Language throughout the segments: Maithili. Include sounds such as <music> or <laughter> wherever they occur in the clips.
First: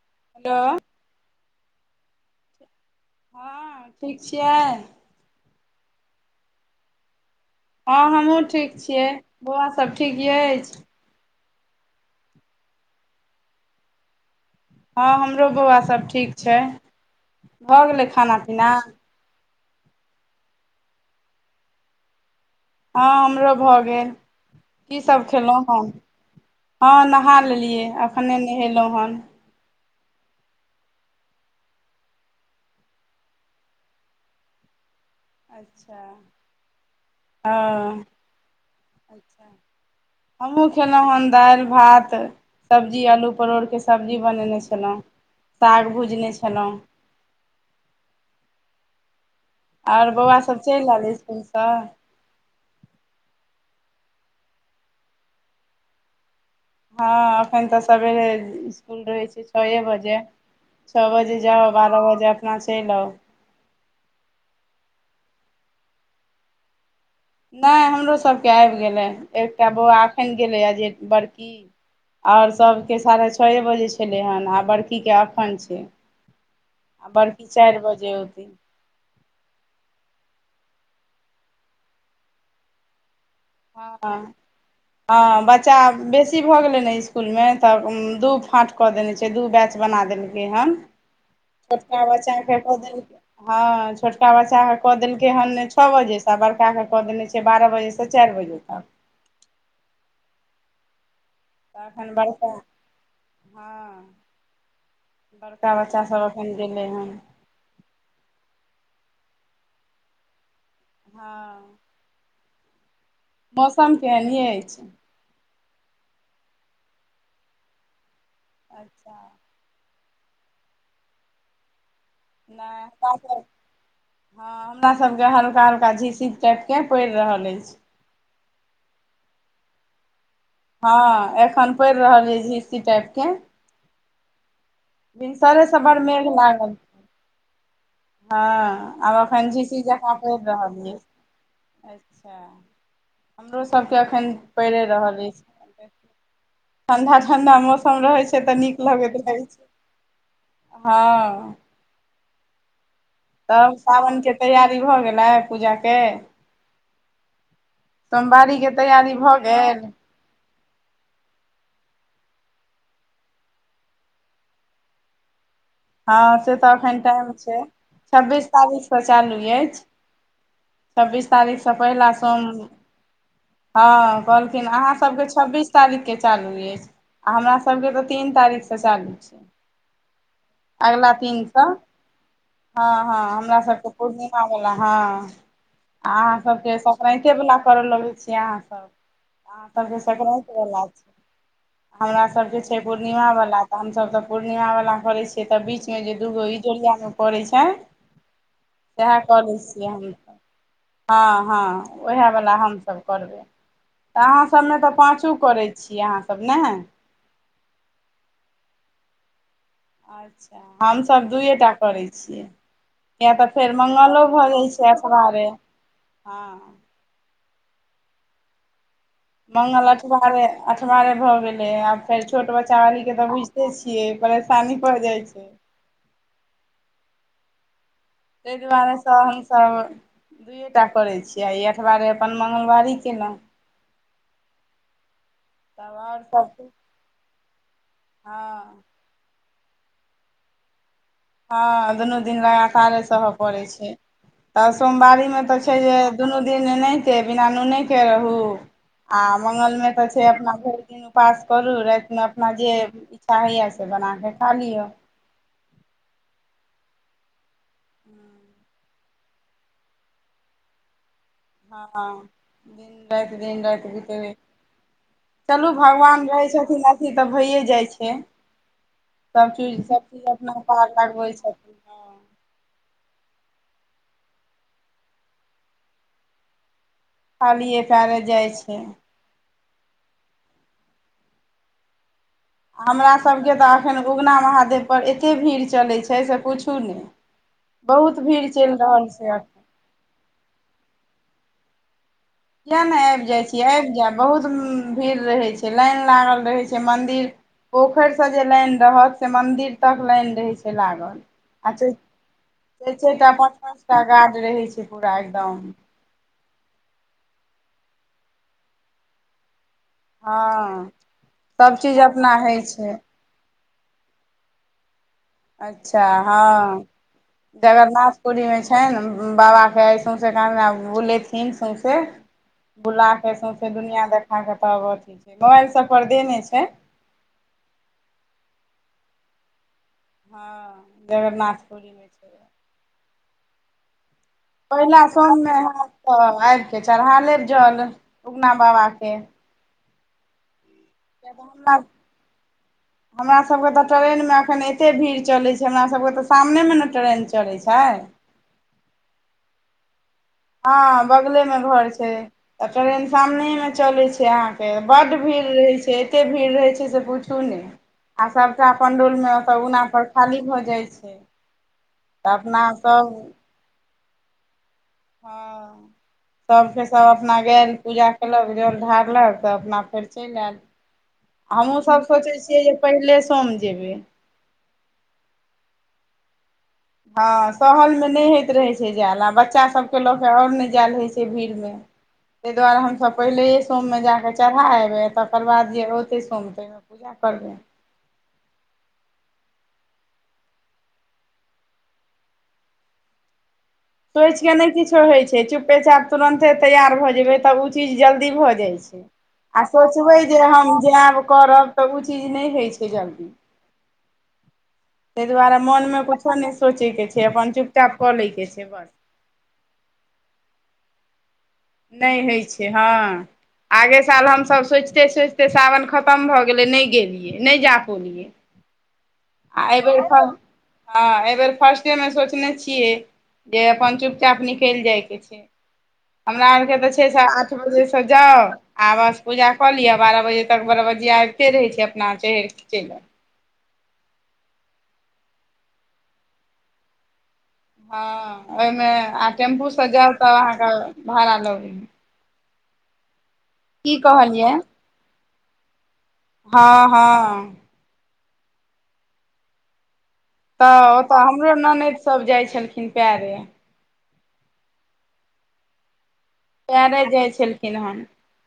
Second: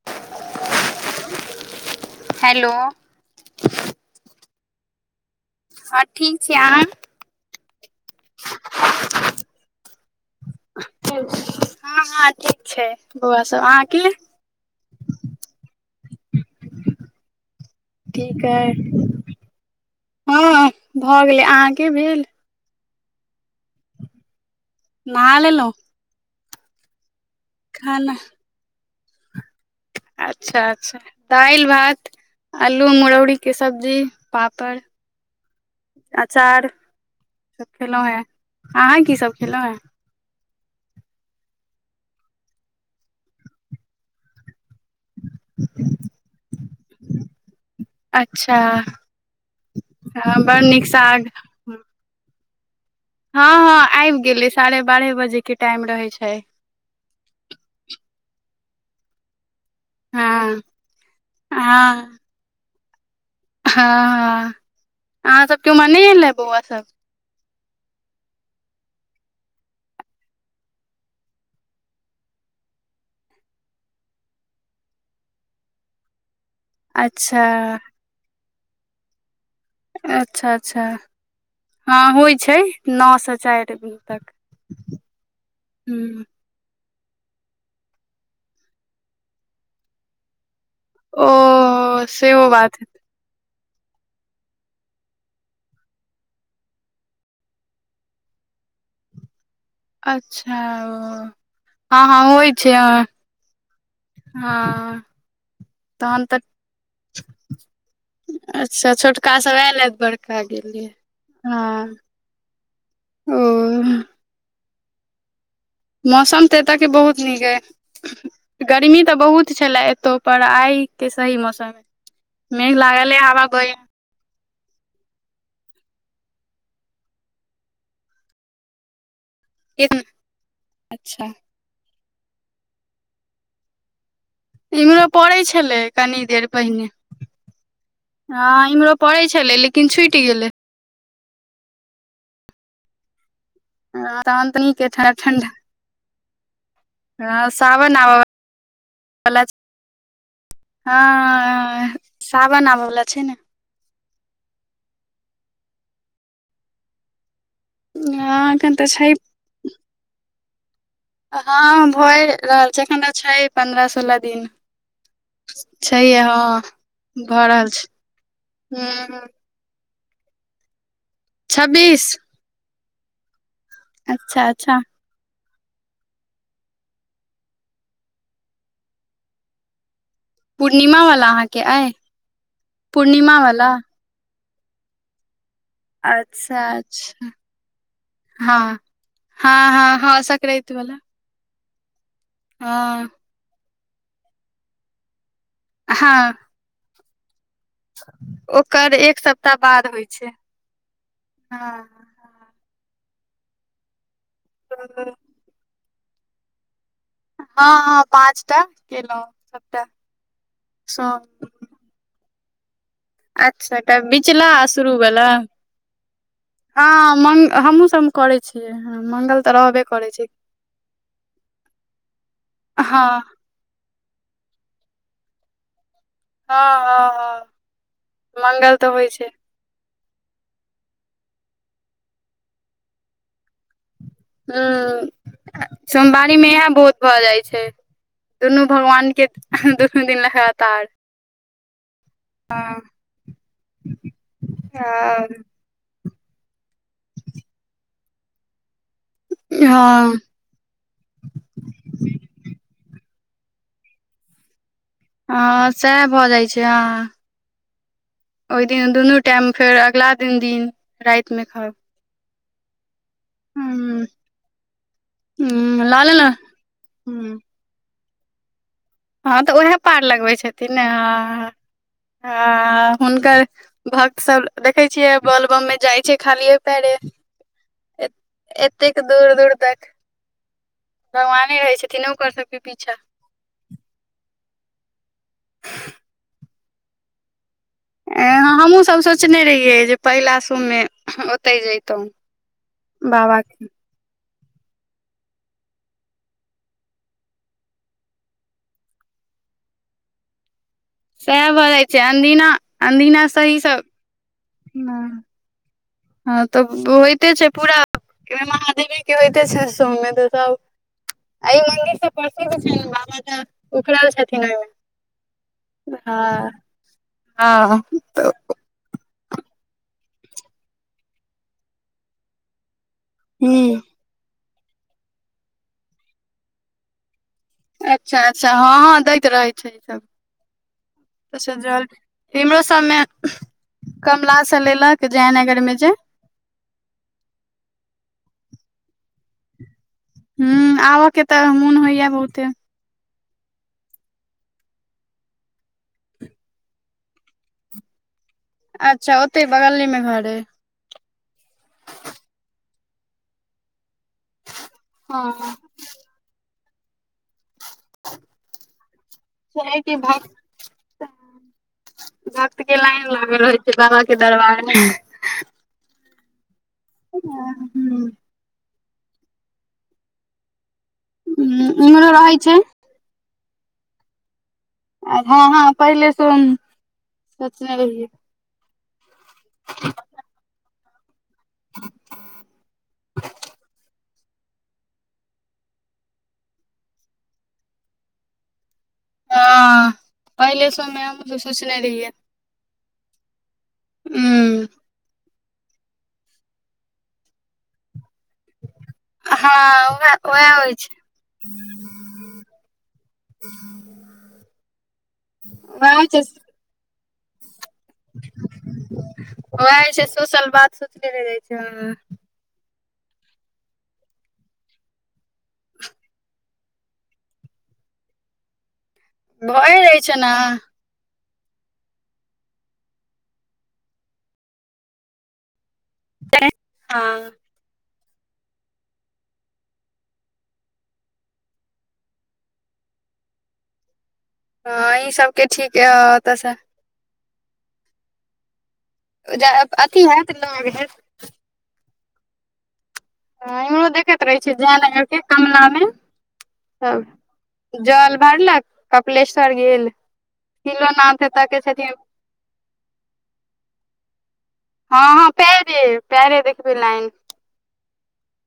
ह <inaudible> हेलो हेलो हँ ठीक छियै हँ ठीक छीयै आहाँ हँ हमहूँ ठीक छियै बौआ सभ ठीक अछि हँ हँ ठीक छै बौआ सब अहाँ के हँ हमरो बौआ सब ठीक छै भऽ गेलै खाना ठीक अइ पीना हँ भऽ गेलै अहाँके भेल हँ हमरो भए गेल की सब नहा खेलहुँ लेलहुँ हन हँ नहा लेलियै खाना अखने नहेलहुँ हन अच्छा अच्छा दालि भात आलू मुरौरीके सब्जी पापड़ अच्छा अचार सब हँ खेलौं हैं अहाँ की सब खेलौं हैं हमहुँ खेलौॅं हन दालि भात सब्जी आलू परोड़ के सब्जी बनेने छलहुँं साग भूजने छलहुँ अच्छा आऔर बौआ हँ बड़ सब नीक चलि रहलै साग इसकुल से हँ हँ आबि गेलै साढ़े बारह बजे के टाइम रहे छै हँ अखन त सबेरे सकूल रहे छै छ़ बजे जे हँ छओ बजे जाहो बारह हँ बजे अपना चलि आओ हँ अहाँ सबके उम्हर नहि एल हे बौआ सब नहि हमरो सभके आबि गेलै एकटा बौआ एखन गेलैए जे बड़की आओर सभके साढ़े छओ बजे छलै हेँ आ बड़कीके एखन छै आ बड़की अच्छा चारि बजे औतै अच्छा अच्छा हँ होइ छै नओ सए चारि हँ तक हँ बच्चा हुँ बेसी भऽ गेलै ने स्सकुल मे तऽ दू फाट कऽ देने छै दू बैच बना देलकै हन छोटका ओ सेहो बच्चाके बात क हेतै। देल हँ छोटका बच्चाक के कऽ देलकै हेन छओ बजेसँ बड़का के कऽ देने छै बारह बजेसँ तऽ चारि बजे तक अच्छा ओ तऽ हँ एखन हँ बड़का होइ छै अ हँ बड़का तहन बच्चासभ तऽ अपन गेलै हन अच्छा छोटकासभ आयेल बड़का गेलियै हँ ओ <unintelligible> मौसम केहन अछि मौसम ते एतय के बहुत नीक अय गर्मी अच्छा तऽ बहुत छले एतो पर आइ के सही मौसम मे मेघ नहि लागल हमरा हय हाबा सब हँ हमरा सब के हल्का हल्का झिसि टाइप के पड़ि रहल अछि एक <unintelligible> हँ एखन पड़ि रहल अय झिंसी टाइप के इम्हरो पड़ै भिनसरे छलै से बड़ मेघ कनी देर लागल पहिने हँ इम्हरो आब पड़ै एखन छलै झींसी लेकिन जकाँ छुटि पड़ि गेलै रहल यै अच्छा हमरो सबके हँ अखन तहन तऽ पड़ि नीक अइ ठंडा रहल ठंडा अछि ठंडा हँ ठंडा सावन मौसम आबऽ रहे छै तऽ नीक लगैत रहै वला छै हँ सावन आबै वला छै ने तब सावनके तैयारी भऽ गेलै पूजाके हँ सोमवारीके एखन तऽ छै तैयारी भऽ गेल हँ भए रहल छै एखन त छै पन्द्रह सोलह दिन हँ से तऽ एखन टाइम भऽ छै रहल छब्बीस तारीखके हूँ चालू अछि छब्बीस तारीखसँ छब्बीस पहिला सोम हँ अच्छा कहलखिन अच्छा अहाँसभके छब्बीस तारीख के चालू अछि आ हमरा सब के तऽ तीन तारीख से चालू छै पूर्णिमा अगला वाला अहाँके दिनसँ अइ हँ हँ पूर्णिमा हमरा वाला सबके पूर्णिमा बला हँ आ अच्छा अहाँसभके अच्छा संकरातेवला करय लगै छियै हँ अहाँसभ हँ हँ हँ सकराति बला हमरा सबके छै पूर्णिमा वाला तऽ हमसभ तऽ पूर्णिमा वाला करे छियै तऽ बीच मे जे हँ दूगो जोरियामे पड़ैत छै ओकर सएह एक कऽ सप्ताह लैत बाद छियै होइ हम छै हँ हँ वएह बला हमसभ करबै तऽ अहाँ सबमे तऽ पाँचो करै छियै अहाँ सब ने हँ हँ पाँचटा केलहुँ सबटा अच्छा सोम हमसभ दुए टा करैत छियै किये तऽ फेर अच्छा मङ्ंगलो बिचला भऽ आ गेल छै शुरू वला अठबारे हँ हँ मं हमहुँ सब म मंगल छै अठबारे अठबारे भऽ गेलै आ फेर छोट बच्चा हँ वाली के तऽ बुझ छियै परेशानी भऽ जाइ छै हँ हँ हँ मंगल तऽ होइ छै तब दुइयए टा करैत छी आ ई अठबारे अपन मंगलवारी केलहुँ हूंम्म तब आओर सोमवारी मे सभ एहेन बहुत भऽ जाइ छै, दुनू हँ भगवान के। दुनू दिन लगातार हँ दुनू दिन हँ लगातारे सहय पड़ैत छै तऽ हँ सोमवारीमे तऽ छै जे दुनू दिन नहि के बिना नूने के रहू, आ मंगल मे तऽ छै अपना भरि। दिन उपवास करू रातिमे अपना जे इच्छा होइए से बनाके खा लिअ हँ सएह भऽ जाइत छै हँ <inaudible> न दुनू टाइम फेर अगला दिन दिन राति मे खाउ हँ दिन-राति, दिन-राति हूँ बितै चलू, हूँ लऽ भगवान लेलौं रहैत छथिन। अथी तऽ हूँ भइये जाइ छै हँ तऽ सब उएह चीज पार सबचीज लगबै अपना छथिन ने पार लगबै हँ छथिन हँ हँ हुनकर भक्त सब देखै छियै बलबम मे जाइ छै खालिए पैरे खालिए पयरै जाइ छै एतेक दूर दूर तक भगवाने रहय छथिन ओकर सब हमरा सभके तऽ एखन उगना महादेवपर एतेक भीड़ चलै छै से पुछू ने बहुत भीड़ चलि हमहुँ सब रहल छै सोचने अखन रहियै जे पहिला सोममे ओतहि जैतहुँ किएक नहि आबि जाइत छी आबि जायब, बहुत भीड़ रहैत छै, लाइन लागल रहैत छै मन्दिर मे पोखरि सँ जे लाइन रहत, से मन्दिर तक लाइन रहैत छै लागल सएह भऽ आ <unintelligible> जाइ छै अनदिना चारि अनदिना सही सब टा-पाँच टा गार्ड रहैत छै, पूरा एकदम। हँ तऽ होइते छै पूरा महादेवे के होइते छै मे तऽ सब हँ सभ मन्दिर चीज सँ अपना प्रसिद्ध होइ छै, बाबा तऽ उखड़ल छथिन ओहि मे अच्छा हँ हँ तऽ जगन्नाथपुरीमे छै छै ने बाबा के आइ सौंसे कहाँदुना बुलेथिन सौंसे बुला फैर सौसे ह दुनिया देखाकऽ पावर कि छै, मोबाइल सब पर दे नहि छै। अच्छा अच्छा, हँ हँ, दैत रहै छै ई त हँ सभ जल। जगरनाथपुरीमे छै इमरो सबमे कमला से लेलक पहिला सोममे जायनगर में हैत जे तऽ आबिके चढ़ा लेब जल उगना बाबाके ह आबऽ के किया तऽ मुन हमरा होइया बहुते हमरा सबके तऽ ट्रेनमे अखन एते भीड़ चलै छै हमर सभभके तऽ सामनेमे ने ट्रेन चलै छै अच्छा ओते बगले मे घर आई हँ बगले में घर छै त ट्रेन सामने में चले छै अहाँके बड्ड भीड़ हँ रहै छै कतय भीड़ रहै छै, से पूछू ने, आ सबटा अपन रुल में। तऽ छै उना कि पर भक्त खाली भऽ जाई छै तऽ भक्त अपना के लाइन सब। लागल रहै बाबा के दरबारमे है हँ तबके सब अपना गेल पूजा हूँ कलक जल ढारलक तऽ अपना फेर चलि आयल हमहुँ सब इम्हरो रहै सोचै छै छियै जे पहिले सोम जेबै हँ हँ पहिले सुन हँ सहल मे नई होइत रहै छै जायल आ बच्चा सबके लऽ के और नई जालि होइ छै भीड़ मे तेई दुआरे हमसभ पहिलेए सोममे जाकऽ चढ़ा एबै तकर बाद जे ओतै सोम तै पूजा करबै हँ पहिले समे हम तो सोचने रहियै सोच के नई हूँ किछो हइ छै चुपे चाप तुरन्ते तैयार भऽ जेबै तब चीज जल्दी भऽ जाइ छै आ हँ सोचब उएह जे उएह हम होइ छै जायब करब तऽ ओ चीज नहि होइ छै जल्दी। ताहि दुआरे मोन उएह में होइ छै किछु नहि सोचय के छै, अपन चुपचाप कऽ लैऽ के छै बस। ओही छै, सोशल बात सोचैत-सोचैत रहि जाइत छै हँ। <unintelligible> नहि हइ छै हँ आगे साल हमसभ सोचिते-सोचिते सावन खतम भऽ गेलै, नहि गेलियै, नहि जा पौलियै। आ भए एहि जाइ बेर छै ने फर्स्ट में, हँ एहि बेर फर्स्टे में सोचने छियै। जे अपन चुपचाप निकलि जाय के छै, हमरा आरके तऽ छै। हँ बज-सज जाउ। आ बस पूजा कऽ लिअ बारह बजे तक बारह बजीया आबिते रहै छै अपना चढ़ि क चलिऽ हँ ई सबके ठीकयै ओतऽसँ हँ, अइ मे आ टेम्पू सँ अथी जाउ, हयत तऽ लग अहाँके हयत भाड़ा लागि। ह अईमे देखैत रहै छियै कहलियै जयनगर के कमला मे ह, ह सब जल भरलक कपलेश्वर गेल तऽ ओतऽ किलोनाथ एतऽ हमरो के ननदि छथिन सभ जाइ छलखिन पैरे। हँ हँ पएरे पएरे देख परे जाय छलखिन हेन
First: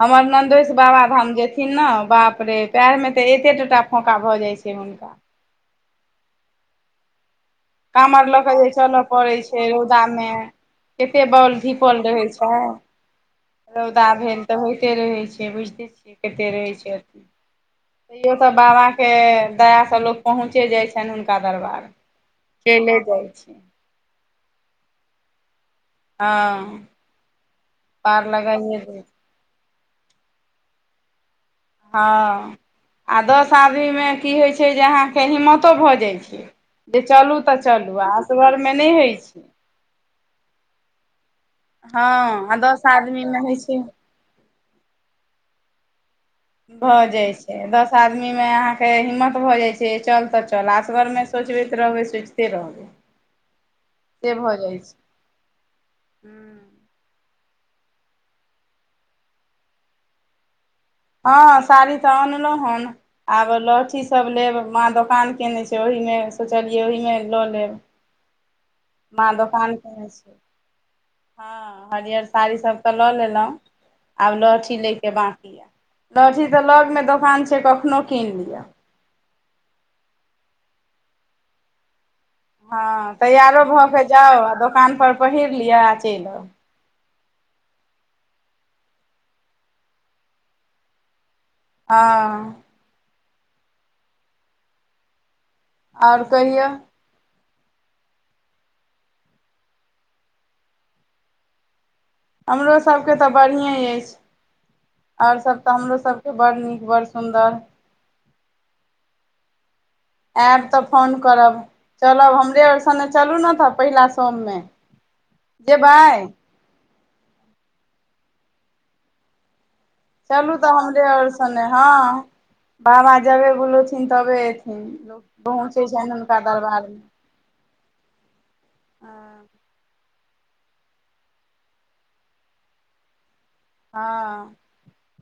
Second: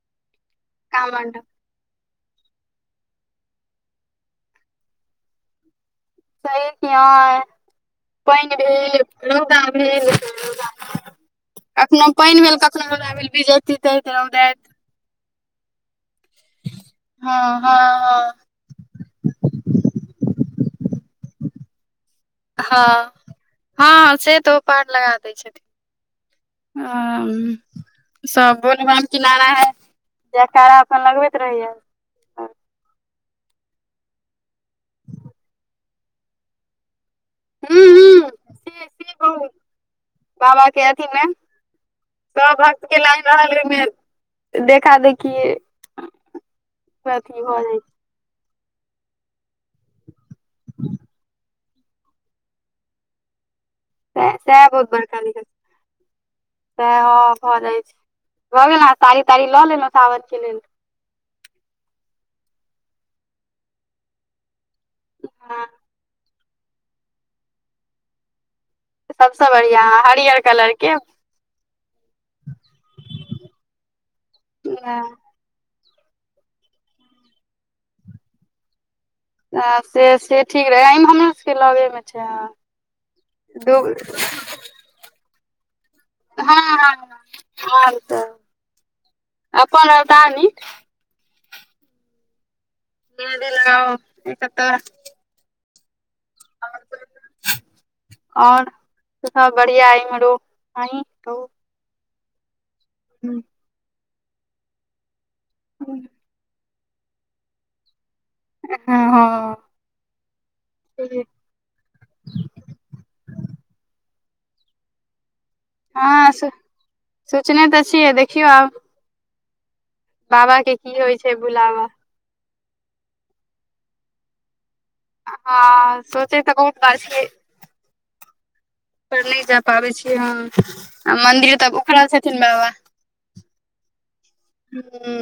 हमर नन्दोस बाबा धाम काँवर जे सही न ने बाप रे पएर में तऽ एते टोटा फोका भऽ जाय छै हुनका सह य कामर लऽ पानि कऽ जे भेल चलय पड़ैत रौगा छै भेल रौदामे कते बॉल <unintelligible> धीपल कखनो रहै पानि भेल छै कखनो हा भेल भीज <unintelligible> रौदा भेल तऽ होइते रहै छै बुझिते छियै कते रहै छै हँ हँ अथी सब बाबा के दया स लोक पहुँचे जाइ छनि हुनका दरबार चैले हँ हँ जाइ छै हँ से तऽ ओपार लगा दै छथिन हँ ह पार स लगाइए दै ने <unintelligible> नाना है जैकारा लगबैत रहहिय हँ आ दस आदमीमे की होइत छै? अहाँके हिम्मतो भऽ जाइ छै जे चलू? तऽ हू चलू, हू आस गर से में नहि से होइत छै। बहुत बाबा के अथी मे हँ आ सब दस भक्त के लाइन आदमीमे होइ रहल छै ओहिमे देखा देखि भ जाइ छै दस द आदमी में अहाँके हिम्मत भ जाइ छै, चल त चल। आ‌ असगर में सोचैत रहबै, सोचिते रहबै। <inaudible> से भऽ ते जाइ बहुत छै बड़का नल। तऽ हँ भऽ जाइत छै भऽ गेल ने साड़ी ताड़ी लऽ लेलहुँ सावर कऽ लेलऽ हँ साड़ी तऽ अनलहु हन आब लहठी सब लेब माँ द काम केने हँ छै ओहिमे सोचलियै ओहिमे ल‌ लेब माँ सबसे दोकान बढ़िया केने छै हरियर कलर के हँ हरियर साड़ी सब तऽ लऽ लेलु आब लहठी ले हँ, के बाकी लहठी तऽ लग मे दोकान छै कखनो कीन लियअ से से ठीक रहे हमरो सबके लगे मे हँ, तैयारो भ क जाउ, आ दोकान पर पहिर लिअ आ चलि आउ। ह आर तऽ अपन रहता नीक हँ मेंनदी लगाब एक त और कहियौ और सब बढ़िया य एमहरो अही हमरो सभके तऽ बढ़िए अछि आओर सभ तऽ हमरोसभ बड़ नीक, बड़ सुन्दर। हँ हँ आयब तऽ फोन करब, चलब हमरे आओर संगे चलू ने त पहिला सोममे। जेबै हँ, सोचने त छियै, देखियौ आब। चलू बाबा तऽ के की हमरे होइ आओर छै सगे ने बुलाबा हँ बाबा जबे बोलथिन तबे लग पहुँचि गेल हँ छैन हुनका सोचे तऽ बहुत दरबार बार में। छियै पर नहि जा पाबै छी हँ, आ मन्दिर तऽ उखड़ल छथिन बाबा। हँ ह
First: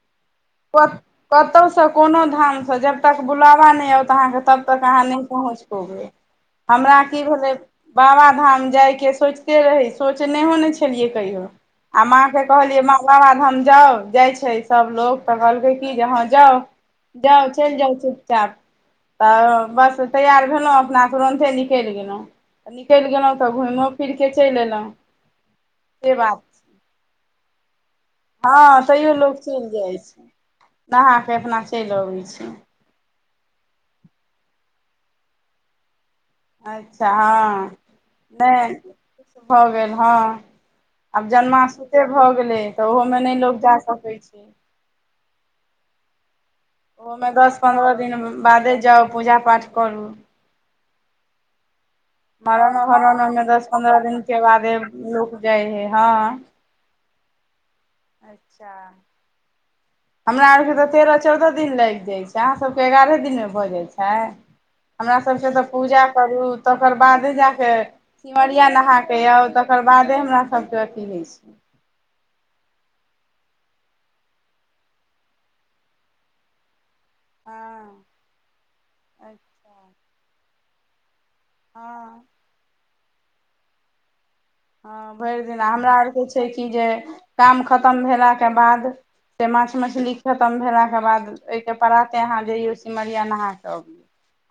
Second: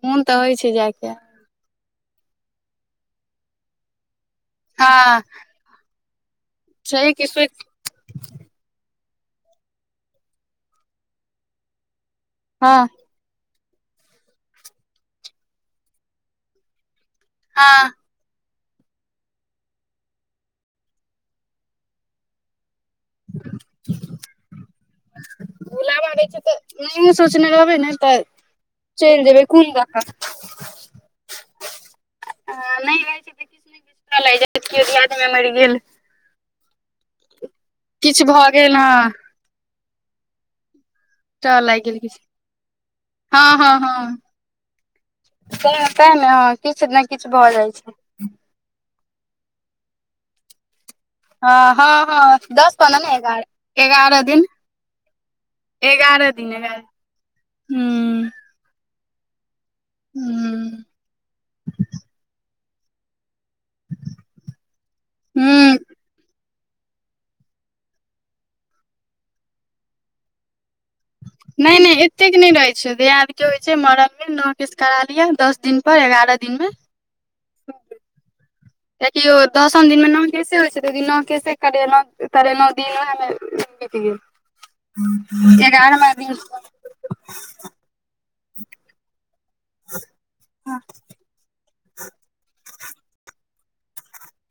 मोन त होइ छै जायके कतहुसँ कोनो धामसँ जब तक बुलाबा नहि आओत अहाँकेँ तब तक अहाँ हँ नहि पहुँच पबै हमरा छै की कि भेलै सोच बाबा धाम जाय के सोचैत रहियै, सोचलहुँ नहि छलियै कहियो आ माँ के हँ कहलियै माँ बाबाधाम जाउ जाइ छै सभलोग त कहलकै की जे हँ जाउ जाउ हँ चैल जाउ चुपचाप तऽ बस तैयार भेलहुँ अपनासँ तुरंत निकलि गेलहुँ तऽ निकलि गेलहुँ तऽ घुमो फिर कऽ चलि एयलहुँ बुलाबा से रहै छै बात तऽ छै नहियो सोचने रहबै ने तऽ हँ तैयो लोक जेबै चलि कोन दऽ जाइ कऽ छै नहा के अपना चलि अबैत छै नहि जाइ छै। <unintelligible> जाइत कियो दियाद मऽ मरि गेल अच्छा हँ किछु भऽ नहि गेल हँ भऽ गेल हँ आब तऽ जनमा लागि गेल सुूते किछु भऽ गेलै तऽ ओहोमे नहि हँ लोके जा सकै छी त ते ने हँ किछु ने ओहोमे किछु भऽ दस जाइ पन्द्रह छै दिन बादे जाउ पूजा पाठ करू ह हँ हँ, मरनो दस-पन्द्रह नहि, एगारह हरनोमे दिन दस पन्द्रह एगारह दिनके दिन। बादे लोक जाइ हइ हँ एगारह एगारह दिन जा हमरा आर हूँ के तऽ तेरह चौदह दिन लागि जाय छै अहा और के एगारे दिन मे भऽ जाइ छै, हमरा सभके तऽ हूँ पूजा करू। तकर बादे जाके सिमरिया नहाके आउ तकर बादे हमरा सभके अथी होइ छै नहि नहि एतेक नहि रहै छै दियाद के होइ छै मरम मे न केस करा लिअ दस दिन पर एगारह दिन मे हँ देखियौ अच्छा दसम दिन मे नाव केसे होइ छै तऽ ओ दिन न केसे हँ करेलहुं करेलहुँ दिन ओहे में बीत गेल हँ भरि दििन हमरा एगारहमा आरके दिन छै कि जे काम खतम भेलाकऽ बाद से माँछ मछली खतम भेलाके बाद ओहिके प्राते अहाँ जइयो सिमरिया नहा के आउ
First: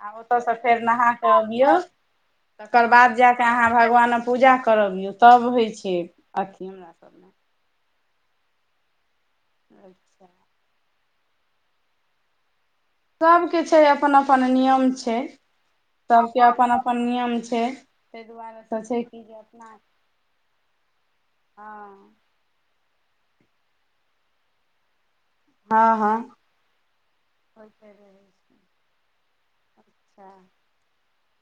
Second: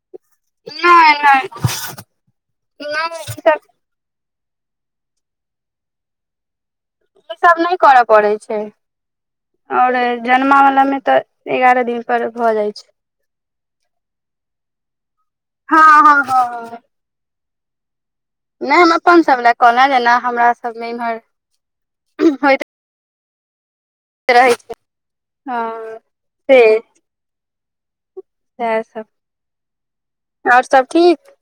आ ओतयसँ फेर नहा नहि नहि केबियौ तकर बाद नहि ई जा कऽ सब अहा भगवान पूजा कर करबियौ तब होइ छै अथी हमरा सब ई सब नहि करऽ पड़ै छै आओर जनमावला मे तऽ एगारह दिन पर भऽ जाइ छै। सभ के छै अपन अपन नियम छै हँ हँ सभ हँ के अपन अपन नियम छै। दुआरे नई तऽ हम छै अपन कि जे सब लए अपना कहल जेना हमरा सबमे इमहर हँ हो रहै छै हँ हँ छै इएह सब अच्छा आओर सब ठीक